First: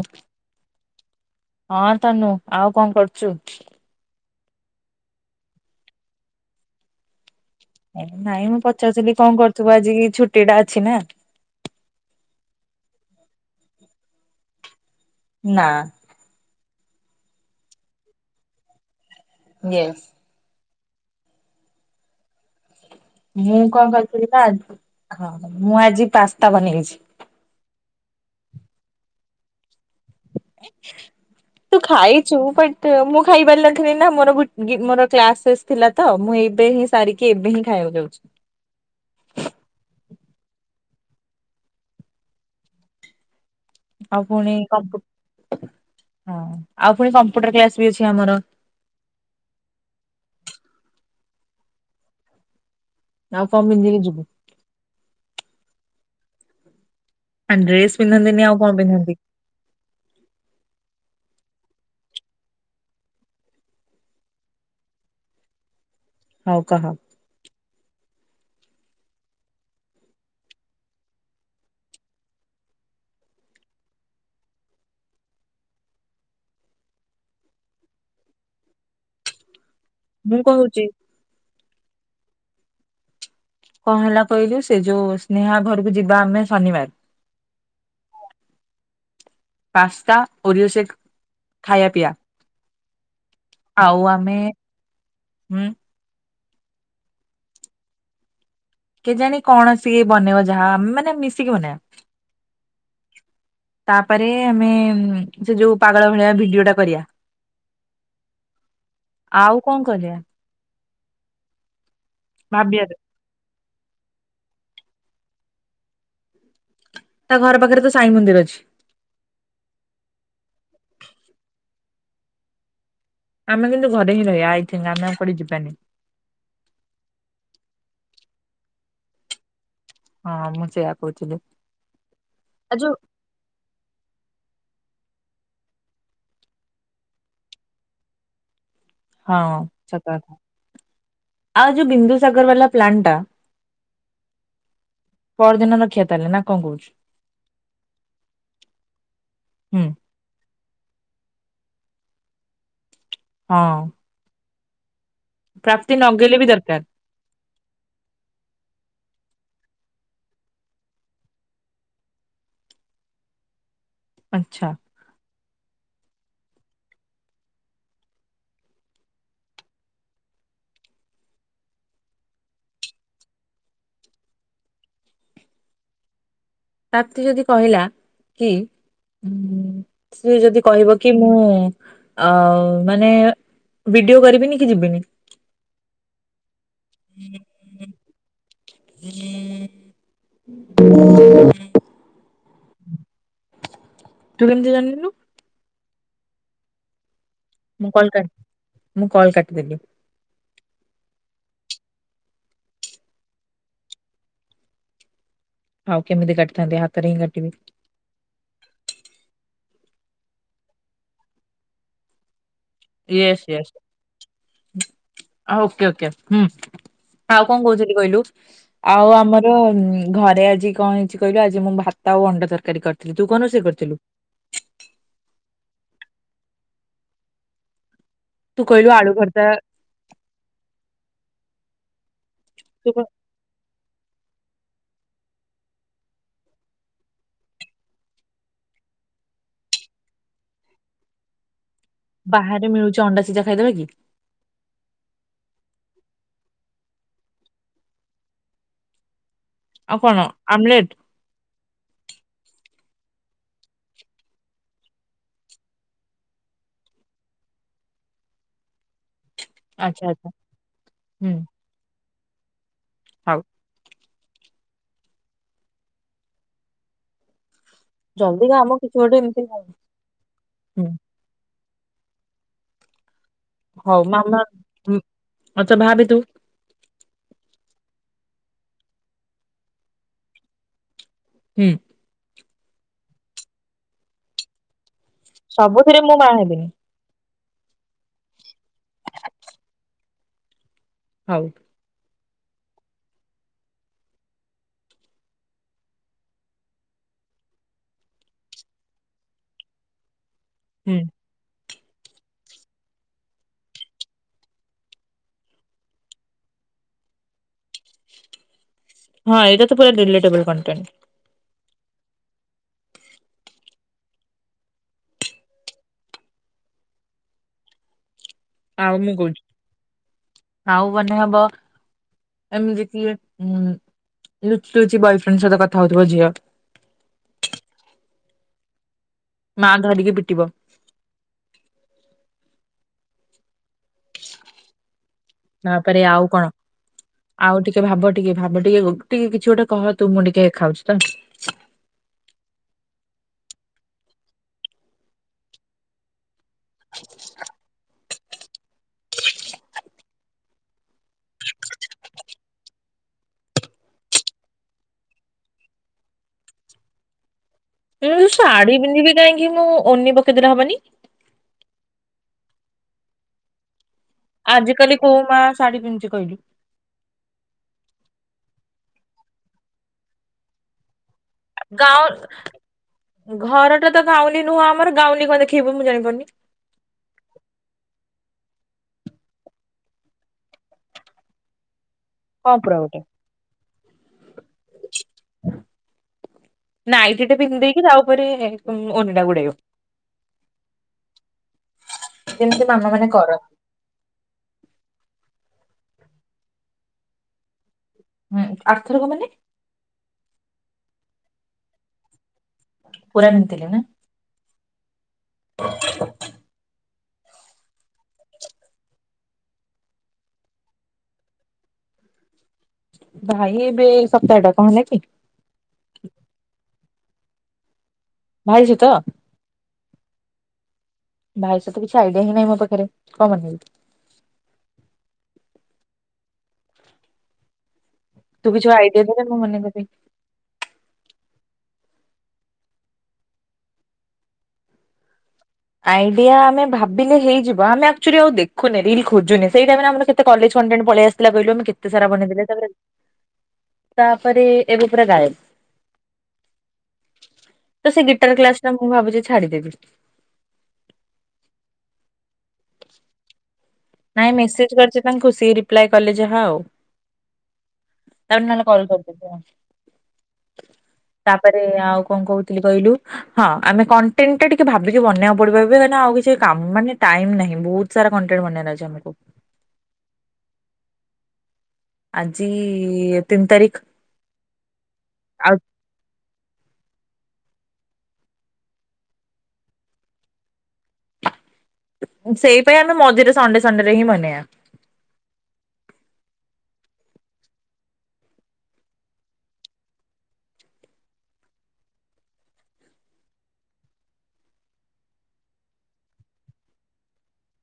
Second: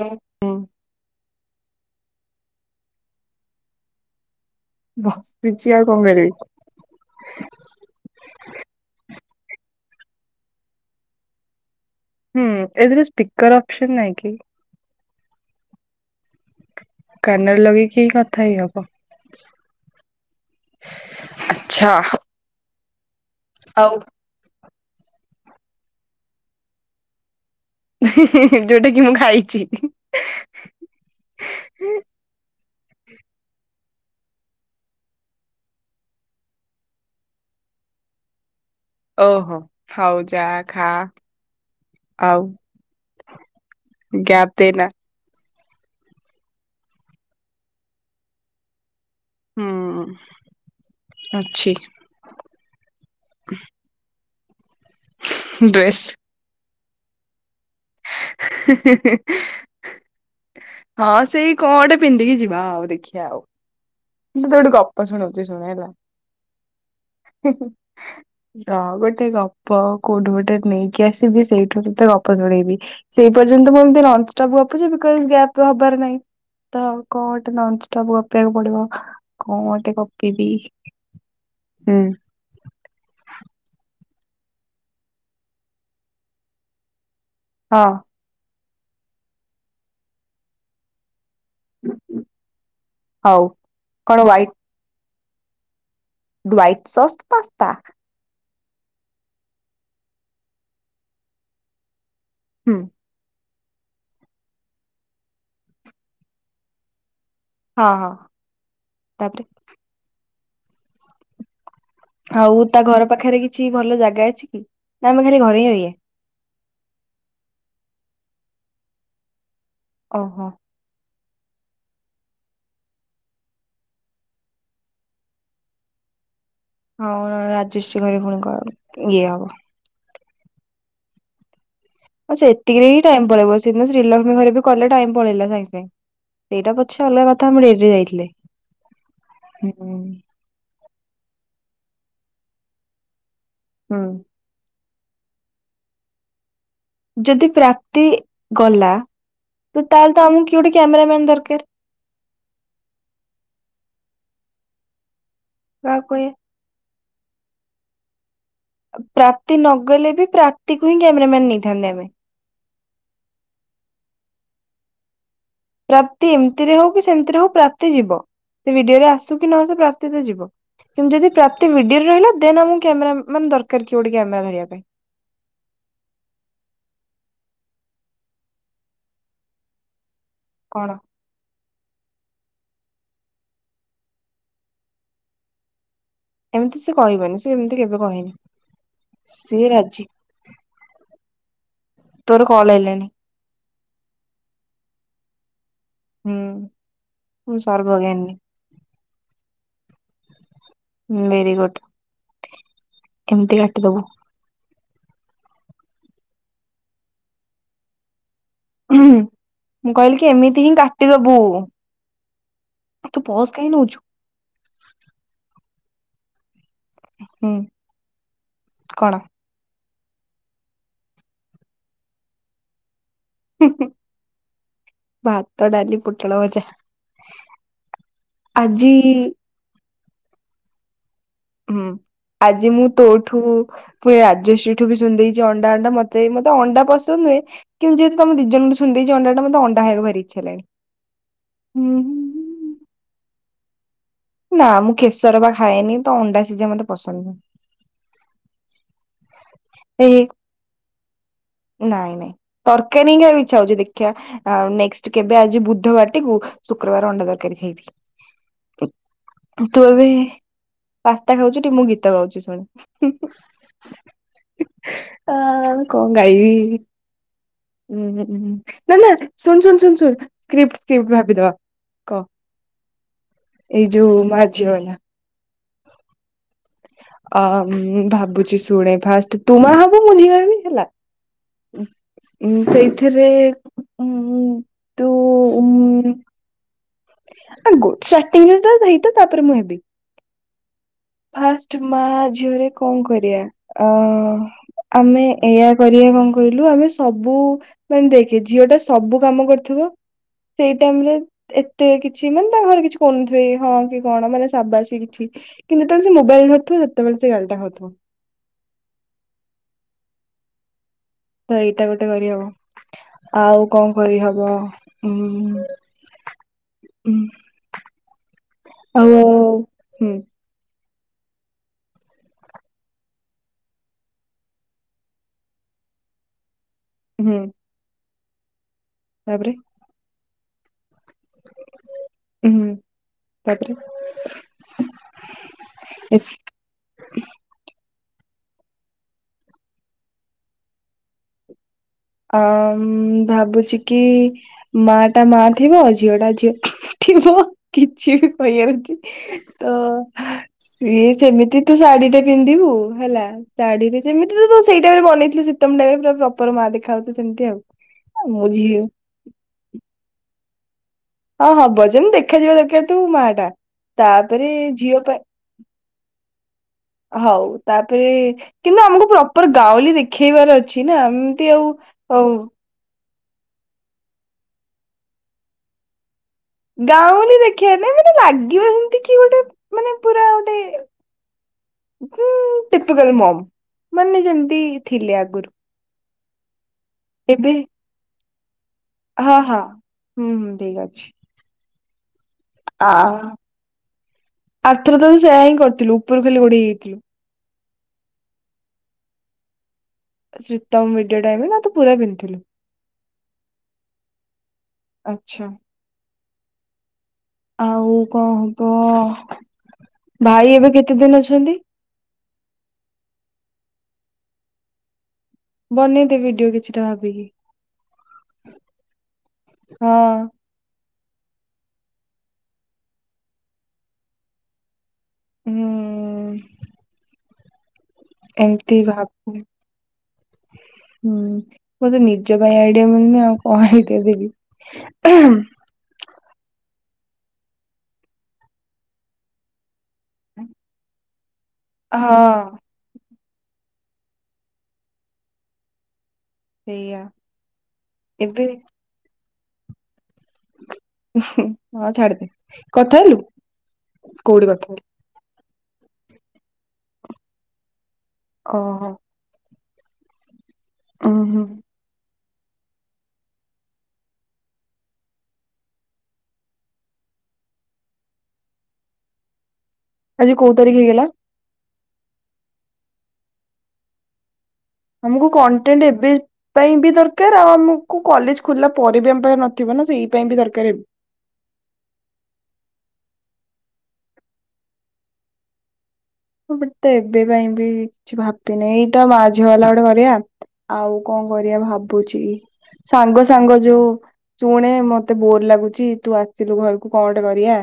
ହୁଁ ହଁ ତନୁ ଆଉ କଁ କରଚୁ? ବସିଛି ଆଉ କଣ କରିବି। ନାଇଁ ମୁଁ ପଚାରୁଥିଲି କଣ କରୁଥିବୁ ଆଜି ଛୁଟି ଟା ଅଛି ନା। ହୁଁ ଏଥିରେ ସ୍ପିକର ଅପସନ୍ ନାହିଁ କି? ନା। କାନରେ ଲଗେଇକି ହି କଥା ହେଇ ହବ। ୟେସ। ଆଛା। ମୁଁ କଣ କରିଥିଲି ନାଁ ହଁ ମୁଁ ଆଜି ପାସ୍ତା ବନେଇଛି। ଯୋଉଟା କି ମୁଁ ଖାଇଛି। [inaudible] ତୁ ଖାଇଛୁ ବଟ ମୁଁ ଖାଇ ପାରଥିଲି ନା ମୋର ମୋର କ୍ଲାସ୍ ସେ ଥିଲା ତ ମୁଁ ଏବେ ହିଁ ସାରିକି ଏବେ ହିଁ ଖାଇବାକୁ ଯାଉଛି। ଓହୋ ହଉ ଯା ଖା ଆଉ ଆଉ ଗ୍ୟାପ ପୁଣି ଦେନା। କମ୍ପୁ ଆଉ ପୁଣି କମ୍ପୁଟର କ୍ଲାସ ବି ଅଛି ଆମର। ହୁଁ ଅଛି। ଆଉ କଣ ପିନ୍ଧିକି ଯୁିବୁ। ଡ୍ରେସ୍। ଡ୍ରେସ୍। [unintelligible] ହଁ ସେଇ କଣ ଗୋଟେ ପିନ୍ଧିକି ଯିବା ଆଉ ଦେଖିବା ଆଉ। ମୁ ତତେ ଗୋଟେ ଗପ ଶୁଣୋଉଛି ଶୁଣହେଲା। ହଉ କହ। ହିଁ ହିଁ। ରହ ଗୋଟେ ଗପ କୋଉଠୁ ଗୋଟେ ନେଇକି ଆସିବି ସେଇଠୁ ତତେ ଗପ ଶୁଣେଇବି। ସେ ପର୍ଯ୍ୟନ୍ତ ମୁଁ ଏମିତି ନନ୍ ଷ୍ଟପ ଗପୁଚି ଗ୍ୟାପ ହବାର ନାହିଁ। ତ ଆଉ କଣ ଗୋଟେ ନନଷ୍ଟପ୍ ଗପିବାକୁ ପଡିବ। କଣ ଗୋଟେ ମୁଁ କହୁଛି ଗପିବି‌ହୁଁ। କଣ ହେଲା କହିଲୁ ସେ ଯୋଉ ସ୍ନେହା ଘରକୁ ଯିବା ଆମେ ଶନିବାର। ହଁ। ପସ୍ତା ଓରିଓସେକ୍ ଖାଇବା ପିଇବା। ହଉ ଆଉ କଣ ଆମେ ହୁଁ ହ୍ବାଇଟ ସସ୍ ପାସ୍ତା। କେ ଜାଣି କଣସିଏ ବନେଇବ ଯାହା ଆମେ ମାନେ ମିଶିକି ବନେଇବା। ହୁଁ। ତାପରେ ଆମେ ସେ ଯୋଉ ପାଗଳ ଭଳିଆ ଭିଡିଓ ଟା କରିବା। ହଁ ହଁ ତାପରେ। ଆଉ କଣ କରିବା? ଆଉ ତା ଭାବିବା ତ। ଘର ପାଖରେ କିଛି ଭଲ ଜାଗା ଅଛି କି ନା ଆମେ ଘରେ ହିଁ ରହିବା। ତା ଘର ପାଖରେ ତ ସାଇ ମନ୍ଦିର ଅଛି। ଓହୋ। ଆମେ କିନ୍ତୁ ଘରେ ହିଁ ରହିବା ଆଇଥିଙ୍ଗ ଆମେ ଆଉ କୁଆଡେ ଯିବାନି। ହଉ ରାଜଶି ଘରେ ପୁଣି କଣ ଇଏ ହବ। ହଁ ମୁଁ ସେୟା କହୁଥିଲି। ଆଉ ସେତିକିରେ ଯୋଉ ହିଁ ଟାଇମ ପଳେଇବ ସେଦିନ ଶ୍ରୀଲକ୍ଷ୍ମୀ ଘରେ ବି କଲେ ଟାଇମ ପଳେଇଲା ସାଙ୍ଗେ ସାଙ୍ଗେ। ସେଇଟା ପଛେ ଅଲଗା କଥା ଆମେ ଡେରିରେ ଯାଇଥିଲେ। ହଁ ହୁଁ ସତ କଥା ଆଉ ଯୋଉ ବିନ୍ଦୁସାଗର ବାଲା ପ୍ଲାନ ଟା ହୁଁ। ପରଦିନ ରଖିବା ତାହଲେ ନା କଣ କହୁଛୁ। ଯଦି ପ୍ରାପ୍ତି ଗଲା ହୁଁ ତ ତାହେଲେ ତ ଆମକୁ କିଏ ଗୋଟେ କ୍ୟାମେରା ମ୍ୟାନ୍ ଦରକାର। ହଁ। ପ୍ରାପ୍ତି କାହାକୁ କହିବା ନଗେଇଲେ ବି ଦରକାର। ପ୍ରାପ୍ତି ନଗଲେ ବି ପ୍ରାପ୍ତି କୁ ହିଁ କ୍ୟାମେରା ମ୍ୟାନ ନେଇଥାନ୍ତେ ଆମେ। ଆଛା। ପ୍ରାପ୍ତି ଏମିତିରେ ହୋଉ କି ସେମିତିରେ ହୋଉ ପ୍ରାପ୍ତି ଯିବ ସେ ଭିଡିଓରେ ଆସୁ କି ନଆସୁ ପ୍ରାପ୍ତି ତ ଯିବ। କିନ୍ତୁ ଯଦି ପ୍ରାପ୍ତି ଭିଡିଓରେ ରହିଲା ଦେନ ଆମକୁ କ୍ୟାମେରା ମ୍ୟାନ୍ ଦରକାର କିଏ ଗୋଟେ କ୍ୟାମେରା ଧରିବା ପାଇଁ। ପ୍ରାପ୍ତି ଯଦି କହିଲା କି ସିଏ ଯଦି କଣ କହିବ କି ମୁଁ ଆ ମାନେ ଭିଡିଓ କରିବିନି କି ଯିବିନି। ଏମିତି ସେ କହିବନି ସେ ଏମିତି କେବେ କହେନି। ସିଏ ରାଜି ତୋର କଲ ଆଇଲାଣି। ତୁ କେମିତି ଜାିଣିଲୁ। ହୁଁ। ମୁଁ କଲ କା ମୁଁ କାଲ କାଟିଦେଲି। ଭେରି ଗୁଡ ଏମିତି କାଟିଦବୁ। ହଉ କେମିତି କାଟଥାନ୍ତି ହାତରେ ହିଁ କାଟିିବି। ହୁଁ ହୁଁ ମୁଁ କହିଲି କି ଏମିତି ହିଁ କାଟିଦବୁ। ତୁ ୟେସ ପସ୍ କାହିଁ ନଉଛୁ ୟେସ ହଁ ଓକେ ଓକେ ହୁଁ। ଆଉ କଣ ହୁଁ କହୁଛନ୍ତି କହିଲୁ ଆଉ କଣ? ଆମର ଘରେ ଆଜି କଣ ହେଇଛି କହିଲୁ ଆଜି ମୁଁ ଭାତ ଆଉ ଅଣ୍ଡା ତରକାରୀ କରିଥିଲି ତୁ କଣ ରୋଷେଇ କରିଥିଲୁ? ଭାତ ଡାଲି ପୋଟଳ ଭଜା। ତୁ କହିଲୁ ଆଳୁ ଆଜି ଭରତା। ହୁଁ ଆଜି ମୁଁ ତୁ କଣ ତୋଠ ଠୁ ପୁଣି ରାଜଶ୍ରୀ ଠୁ ବି ସୁଣିଦେଇଛି ଅଣ୍ଡା ଅଣ୍ଡା ମତେ ମତେ ଅଣ୍ଡା ପସନ୍ଦ ନୁହେଁ କିନ୍ତୁ ଯେହେତୁ ତମ ଦି ଜଣଙ୍କଠୁ ଶୁଣିଦେଇଛି ଅଣ୍ଡାଟା ମୋତେ ଅଣ୍ଡା ଖାଇବାକୁ ଭାରି ଇଛା ହେଲାଣି ହୁଁ ହୁଁ। ବାହାରେ ମିଳୁଛି ଅଣ୍ଡା ସିଜା ଖାଇଦବା କି? ନା ମୁଁ କେଶର ବା ଖାଏନି ତ ଅଣ୍ଡା ସିଝା ମୋତେ ପସନ୍ଦ ନୁହୁଁ। ଆଉ ଏ କଣ ଆମଲେଟ? ନାଇଁ ନାଇଁ ତରକାରୀ ହିଁ ଖାଇବାକୁ ଇଛା ହଉଛି ଦେଖିବା। ଆଉ ନେକ୍ସଟ କେବେ ଆଜି ବୁଧବାରଟିକୁ ଶୁକ୍ରବାର ଅଣ୍ଡା ତରକାରୀ ଖାଇବି। ତୋର ଆଚ୍ଛା ବି ଆଚ୍ଛା ହୁଁ [inaudible] ମୁଁ ଗୀତ ଗାଉଛି ଶୁଣେ? ହଉ ଆ କଣ ଗାଇବି? ଉଁ ଜଲ୍ଦି କାମ କିଛି ନାଁ ନାଁ ଗୋଟେ ଏମିତି ଶୁଣ ହୁଁ। ଶୁଣ ଶୁ ଶୁ ସ୍କ୍ରିପ୍ ସ୍କ୍ରିପ୍ଟ ଭାବିଦବା କଅ? ଏଇ ଯୋଉ ମାଆ ଝିିଅ ହେଲା। ଆଛା ଭାବେ ତୁ। ଅ ଭାବୁଛି ଶୁଣେ ଫାଷ୍ଟ ତୁ ମା ହବୁ ମୁଁ ଝିଅହେବି ହେଲା। ହୁଁ। ଉ ସେଇଥିରେ ଉ ସବୁଥେରେ ମୁଁ ମା ହେବିନି। ମାନେ ଗୋ ଷ୍ଟାଟିଂରେତା ହେଇଥା ତାପରେ ମୁଁ ହେବି ହଉ ଫାଷ୍ଟ ମା ଝିଅରେ କଣ କରିବା ଅ ଆମେ ଏଇଆ କରିବା କଣ କହିଲୁ ଆମେ ସବୁ ମାନେ ଦେଖେ ଝିଅଟା ସବୁ କାମ କରୁଥିବ ସେଇ ହୁଁ। ଟାଇମରେ ଏତେ କିଛି ମାନେ ତାଙ୍କ ଘରେ କିଛି କହୁନଥିବେ ହଁ କି କଣ ମାନେ ସାବାସ କି କିଛି କିନ୍ତୁ ଯେତେବେଳେ ସେ ମୋବାଇଲ ଧରିଥିବ ସେତେବେଳେ ସେ ଗାଳିଟା ଖାଉଥିବ। ହଁ ଏଇଟା ତ ପୁରା ଡିଲଟେବଲ କଣ୍ଟେଣ୍ଟ। ତ ଏଇଟା ଗୋଟେ କରିହବ ଆଉ କଣ କରିହବ ଉଁ ହୁଁ। ଆଉ ମୁଁ କହୁଛି ହୁଁ ଆଉ ମାନେ ହବ ଆମେ ଦେଖିଲେ ଉଁ ଲୁଚି ଲୁଚି ବୟଫ୍ରେଣ୍ଡ ସହିତ କଥା ହଉଥିବ ଝିଅ। ହୁଁ। ତାପରେ? ମା ଧରିକି ପିଟିବ। ହଁ ତାପରେ? ତାପରେ ଆଉ କଣ? ଆଉ ଟିକେ ଭାବ ଟିକେ ଭାବ ଟିକେ ଟିକେ [unintelligible] ଗୋଟେ କହ ତୁ ମୁଁ ଟିକେ ଖାଉଛି ତ। ଅଁ ଭାବୁଛି କି ମା ଟା ମା ଥିବ ଝିଅ ଟା ଝିଅ ଥିବ କିଛି ବି କହି ହଉନି ତ ଇଏ ସେମିତି ତୁ ଶାଢୀ ଟା ପିନ୍ଧିବୁ ହେଲା ଶାଢୀରେ ଯେମିତି ତୁ ସେଇଟାଇମ୍ ରେ ବନେଇଥିଲୁ ଶୀତମ ଟାଇ ପୁରା ପ୍ରପର ମା ଦେଖା ଯାଉଚୁ ସେମିତି ଆଉ। ଆ, ମୁଁ ଶାଢୀ ଝିଅ ପିନ୍ଧିବି କାହିଁକି ମୁଁ ଓନି ପକେଇଦେଲେ ହବନି। ହଁ ହବ ଯେମିତି ଦେଖାଯିବ ଦରକାର ତୁ ମା ଟା ତା ଆଜ କାଲି କୋଉ ମାଆ ଶାଢୀ ପିନ୍ଧୁଚୁ କହିଲୁ? ହଉ ତାପରେ କିନ୍ତୁ ଆମକୁ ପ୍ରପର ଗାଉଁଲି ଦେଖେଇବାର ଅଛି ନା। ଆଉ ଗାଉ ହଉ ଘରଟା ତ ଗାଉଲି ନୁହଁ ଆମର ଗାଉଲି କଣ ଦେଖେଇବୁ ମୁଁ ଜାଣିପାରୁନି। ଗାଉଁଲି ଦେଖିବା ପାଇଁ ମାନେ ଲାଗିବ ଯେମିତି କି ଗୋଟେ ମାନେ ପୁରା ଗୋଟେ [unintelligible] ହୁଁ କଣ ପୁରା ଗୋଟେ। ଟିପକଲ ମମ ମାନେ ଯେମିତି ଥିଲେ ଆଗରୁ। ନାଇଁଟିଟେ ଏବେ ପିନ୍ଧି ଦେଇେକି ତା ଉପରେ ଓନି ଟା ହଁ ଗୁଡେଇବ। ହଁ ହୁଁ ହୁଁ ଠିକ ଅଛି। ଯେମିତି ମାମା ଆଁ ମାନେ କରନ୍ତି ଆରଥରକ ହିଁ ସେଇ କରଥିଲୁ ଉପର ଖାଲି ଘୋଡି ହେଇଯାଇଥିଲୁ। ହୁଁ ଆରଥରକେ ମାନେ ଶୀତମ ମିଡି ଟାଇମ ରେ ନା ତୁ ପୁରା ପିନ୍ଧଥିଲୁ? ପୁରା ପିନ୍ଧିଥିଲି ନା। ଆଚ୍ଛା। ଆଉ କଣ ହବ ଭାଇ ଏବେ କେତେ ଦିନ ଅଛନ୍ତି? ଭାଇ ଏବେ ସପ୍ତାହଟା କଣ ହେଲା କି? ବନେଇଦେ ଭିଡିଓ କିଛିଟା [unintelligible] ବାହା ହେଇଚ ତ? ହଁ ବାହା ହେଇଚି ସତ କିଛି ଆଇଡିଆ ହିଁ ନାହିଁ ମୋ ପାଖରେ କଣ ବନେଇବି? ହୁଁ। ତୁ କିଛି ଏମିତି ଆଇଡିଆ ଦେଲେ ଭାବୁ ମୁଁ ମନେ କରିବି। ହୁଁ। ମୁଁ ତ ନିଜ ପାଇଁ ଆଇଡିଆ ପାଉନି ଆଉ କଣ ହେଇକି ଦେବି। [inaudible] ଆଇଡିଆ ଆମେ ଭାବିଲେ ହେଇଯିବ। ଆମେ ଆକ୍ଚୁଆଲି ଆଉ ଦେଖୁନେ ରିଲ ଖୋଜୁନେ ସେଇଟାଇମରେ ଆମର କେତେ କଲେଜେ [unintelligible] ପଳେଇ ଆସିଥିଲା କହିଲୁ କେତେସାରା ବନେଇଥିଲେ। ହଁ ତାପରେ ତାପରେ ଏବେ ପୁରା ଗାଏବ। ସେଇଆ ତ ସେ ଗିଟାର ଏବେ କ୍ଲାସଟା ମୁଁ ଭାବୁଛି ଛାଡିଦେବି। ହଁ ଛାଡିଦେ କଥା ହେଲୁ? ନାଇଁ କୋଉଠି କଥା ମେସେଜ ହେଲୁ କରିଚି ତାଙ୍କୁ ସିଏ ରିପ୍ଲାଏ କଲେ ଯାହା ଆଉ ତାପରେ ନହେଲେ କଲ୍ ଓହୋ କର ଉୁଁ ହୁଁ ତାପରେ ଆଉ କଣ କହୁଥିଲି କହିଲୁ ହଁ ଆମେ କଣ୍ଟେଣ୍ଟ ଟା ଟିକେ ଭାବିକି ବନେଇଆକୁ ପଡିବ ଏବେ ବରନା କାହିଁକି ଆଉଛି କାମ ମାନେ ଟାଇମ ନାହିଁ ବହୁ ସାରା କଣ୍ଟେଣ୍ଟ ବନେଇବାର ଅଛି ଆମକୁ। ଆଜି କୋଉ ତାରିଖ ହେଇଗଲା? ଆଜି ତିନି ତାରିଖ। ଆମକୁ ଆଉ କଣ୍ଟେଣ୍ଟ ଏବେ ପାଇଁ ବି ଦରକାର ଆଉ ଆମକୁ କଲେଜ ଖୋଲା ପରେ ବି ଆମ ପାଖ ନଥିବ ନା ସେଇ ପାଇଁ ବି ଦରକାର ଏ ସେଇ ପାଇଁ ଆମେ ମଝିରେ ସଣ୍ଡେ ସଣ୍ଡେରେ ହିଁ ବନେଇଆ। ମୁଁ ଗୋଟେ ତ ଏବେ ପାଇଁ ବି କିଛି ଭାବିନି ଏଇଟା ମାଝି ବାଲା ଗୋଟେ କରିୟା। ଆଉ କଁ କରିବା ଭାବୁଚି ସାଙ୍ଗ ସାଙ୍ଗ ଯୋଉ ଶୁଣେ ମତେ ବୋର ଲାଗୁଚ ତୁ ଆସିଲୁ ଘରକୁ କଣଗୋଟେ କରିବା।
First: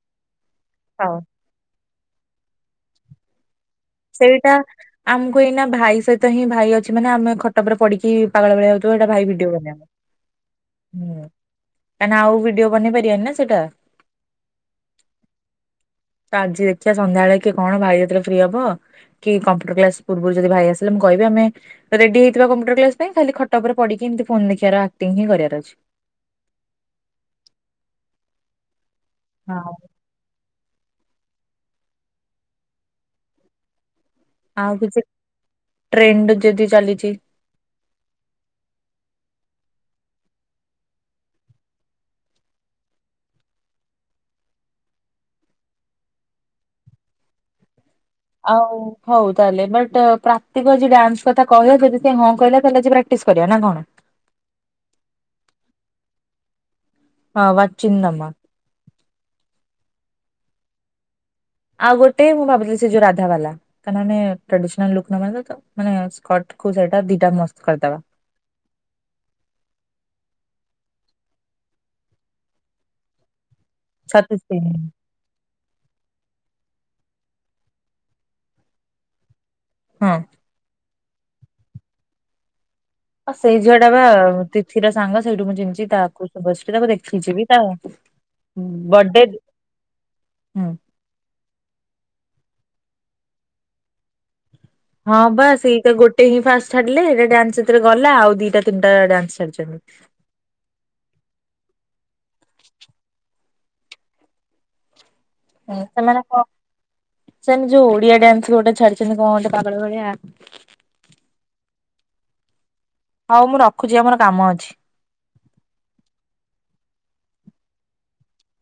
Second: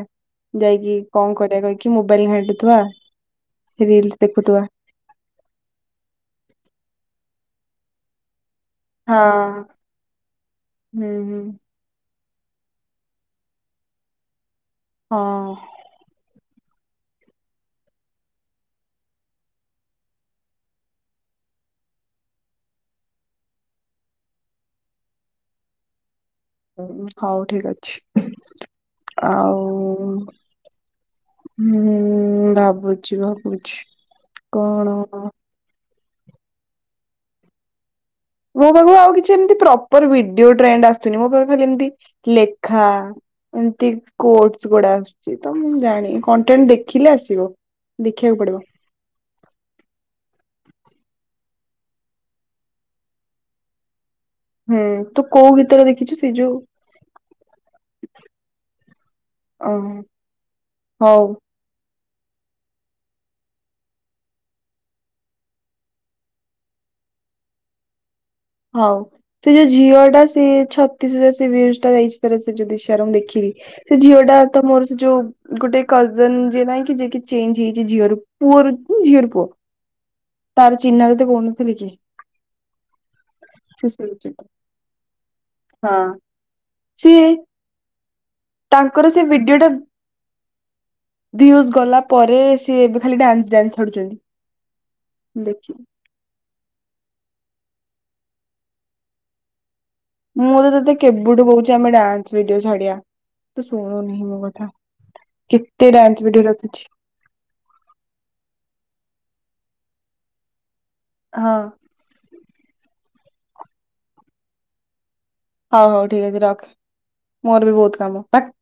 ଯାଇକି ହଉ କଁ କରିବା କହିକି ମୋବାଇଲି ଘାଣ୍ଟୁଥିବା। ରିଲସ ସେଇଟା ଦେଖୁଥିବା। ଆମୁକୁ ଏଇନା ଭାଇ ସହିତ ହିଁ ଭାଇ ଅଛି ମାନେ ଆମେ ଖଟ ପରେ ପଢିକି ପାାଗଳ ଭୋଳିଆ ତ ଏଟା ହଁ ଭାଇ ଭିଡିଓ ବନେଇବାୁଁ ହୁଁ ହୁଁ କାହିଁକ ଆଉ ଭିଡିଓ ବନେଇ ପାରିବନି ନା ସେଇଟା। ହଁ। ତ ଆଜି ଦେଖିଆ ସନ୍ଧ୍ୟାବେଳେ କି କଣ ଭାଇ ଯେତଳେ ଫ୍ରି ହବ କି କମ୍ପୁଟର କ୍ଲାସ ପୂର୍ବରୁ ଯଦି ଆସିଲେ ମୁଁ କହିବି ଆମେ ରେଡି ହେଇଥିବା କମ୍ପ୍ୟୁଟର କ୍ସ ପାଇଁ ଖଲି ଖଟ ଉପ ପଢିକି ଏମିତି ଫୋନ୍ ଦେଖିବାର ଆକ୍ଟିଂ କରିବାର ଅଛି। ହଉ ଠିକ ଅଛି ଆଉ ହଁ। ହୁଁ ଭାବୁଛି ଭାବୁଛି। ଆଉ କଣ କିଛି ଟ୍ରେଣ୍ଡ୍ ଯଦି ଚାଲିଚି ମୋ ପାଖକୁ ଆଉ କିଛି ଏମ୍ତି ପ୍ରପର୍ ଭିଡିଓ ଟ୍ରେଣ୍ଡ୍ ଆସୁି ମୋ ପାଖ ଖାଲି ଏମତି ଲେଖା ଏମ୍ତି କୋଟ୍ସ୍ ଗୁଡା ଆସୁଚି ତ ମୁଁ ଜାଣି କଣ୍ଟେଣ୍ଟ୍ ଦେଖିଲେ ଆସିବ। ଦେଖିବାକୁ ପଡିବ ଆଉ ହୋଉ ତାହେଲେ ବଟ୍ ପ୍ରାତିକ ଯା ଡାନ୍ସ୍ କଥା କହିବା ଯଦି ସେ ହଁ କହିଲ ତାହେଲେ ଆଜି ପ୍ରାକ୍ଟିସ୍ କରିବା ନା କଣ। ହୁଁ ତୁ କୋଉ ଗୀତରେ ଦେଖିଚୁ ସେଇ ଯୋଉ ହଁ ବଚିନ୍ଦମା ଓ ହୋଉ। ଆଉ ଗୋଟେ ମୁଁ ଭାବୁଥିଲି ସେ ଯୋଉ ରାଧା ବାଲା। କାନା ଆମେ ଟ୍ରାଡିସ୍ନାଲ୍ ଲୁକ୍ ନବା ନାଁ ତ ମାନେ ସ୍କର୍ଟ୍ କୁ ସେଟା ଦିଟା ମସ୍ତ୍ କରିଦବା। ହଉ। ସେଇ ଯୋଉ ଝିଅ ଟା ସିଏ ଛତିଶିରେ ସିବିଏସ୍ ଟା ଯାଇଚି ତାର ସେ ଯୋ ଦିସର ମୁଁ ଦେଖିଲି। ସେ ଝିଅ ଟା ଛତିଶ ତ ମୋର ସେ ଯୋଉ ଗୋଟେ କଜନ୍ ଯିଏ ନାଇଁ କି ଯିଏ କି ଚେଞ୍ଜ୍ ହେଇଚି ଝିଅରୁ ପୁଅରୁ ଝିଅର ପୁଅ। ହଁ। ତାର ଚିହ୍ନରେ ତ କହୁନଥିଲ କି ସେଇ ଝିଅ ଟା ସେ ବା ସେଇ ଝିଅଟା ତିଥି ର ସାଙ୍ଗ ସେଇଠୁ ମୁଁ ଚିନ୍ଚି ହଁ ତାକୁ ବେସ୍ଟି ତାକୁ ସିଏ ଦେଖିଚିବି ତା ହ ତାଙ୍କର ସେ ଭିଡିଓ ଟା ହୁଁ ଦିଉଜ୍ ଜ ଗଲା ପରେ ସିଏ ଏବେ ଖାଲି ଡାନ୍ସ୍ ଡାନ୍ ଛଡୁଚନ୍ତି। ହଁ ବା ସେଇଟା ଗୋ ଟେହିଁ ଫାଷ୍ଟ୍ ଛାଡିଲେ ହେଟା ଡ୍ୟାନ୍ସ୍ ସେଥିରେ ଗଲା ଆଉ ଦିଟା ତିନ୍ଟା ଡ୍ୟାନ୍ସ୍ ଛାଡିଛନ୍ତି। ମୁଁ ତ ତତେ କେବେଠୁ କୋହୁଛି ଆମେ ଡ୍ୟାନ୍ସ୍ ଭିଡିଓ ଛାଡିବା ତ ଶୁଣୁନେହି ମୋ କଥା। ହୁଁ କେତେ ଡ୍ୟାନ୍ସ ସେମାନେ ଭିଡିଓ କ ରଖୁଛି ସେନ୍ ଯୋଉ ଓଡିଆ ଡ୍ୟାନ୍ସ ଗୋଟେ ଛାଡିଛନ୍ତି କଣ ଗୋଟେ ପାଗଳ ଭଳିଆ। ହଁ। ହୋଉ ମୁଁ ରଖୁଚି ଆମର କାମ ଅଛି। ହୋଉ ହୋଉ ଠିକ୍ ଅଛି ରଖେ ମୋର ବି ବୋହୁତ କାମ ବାକ୍।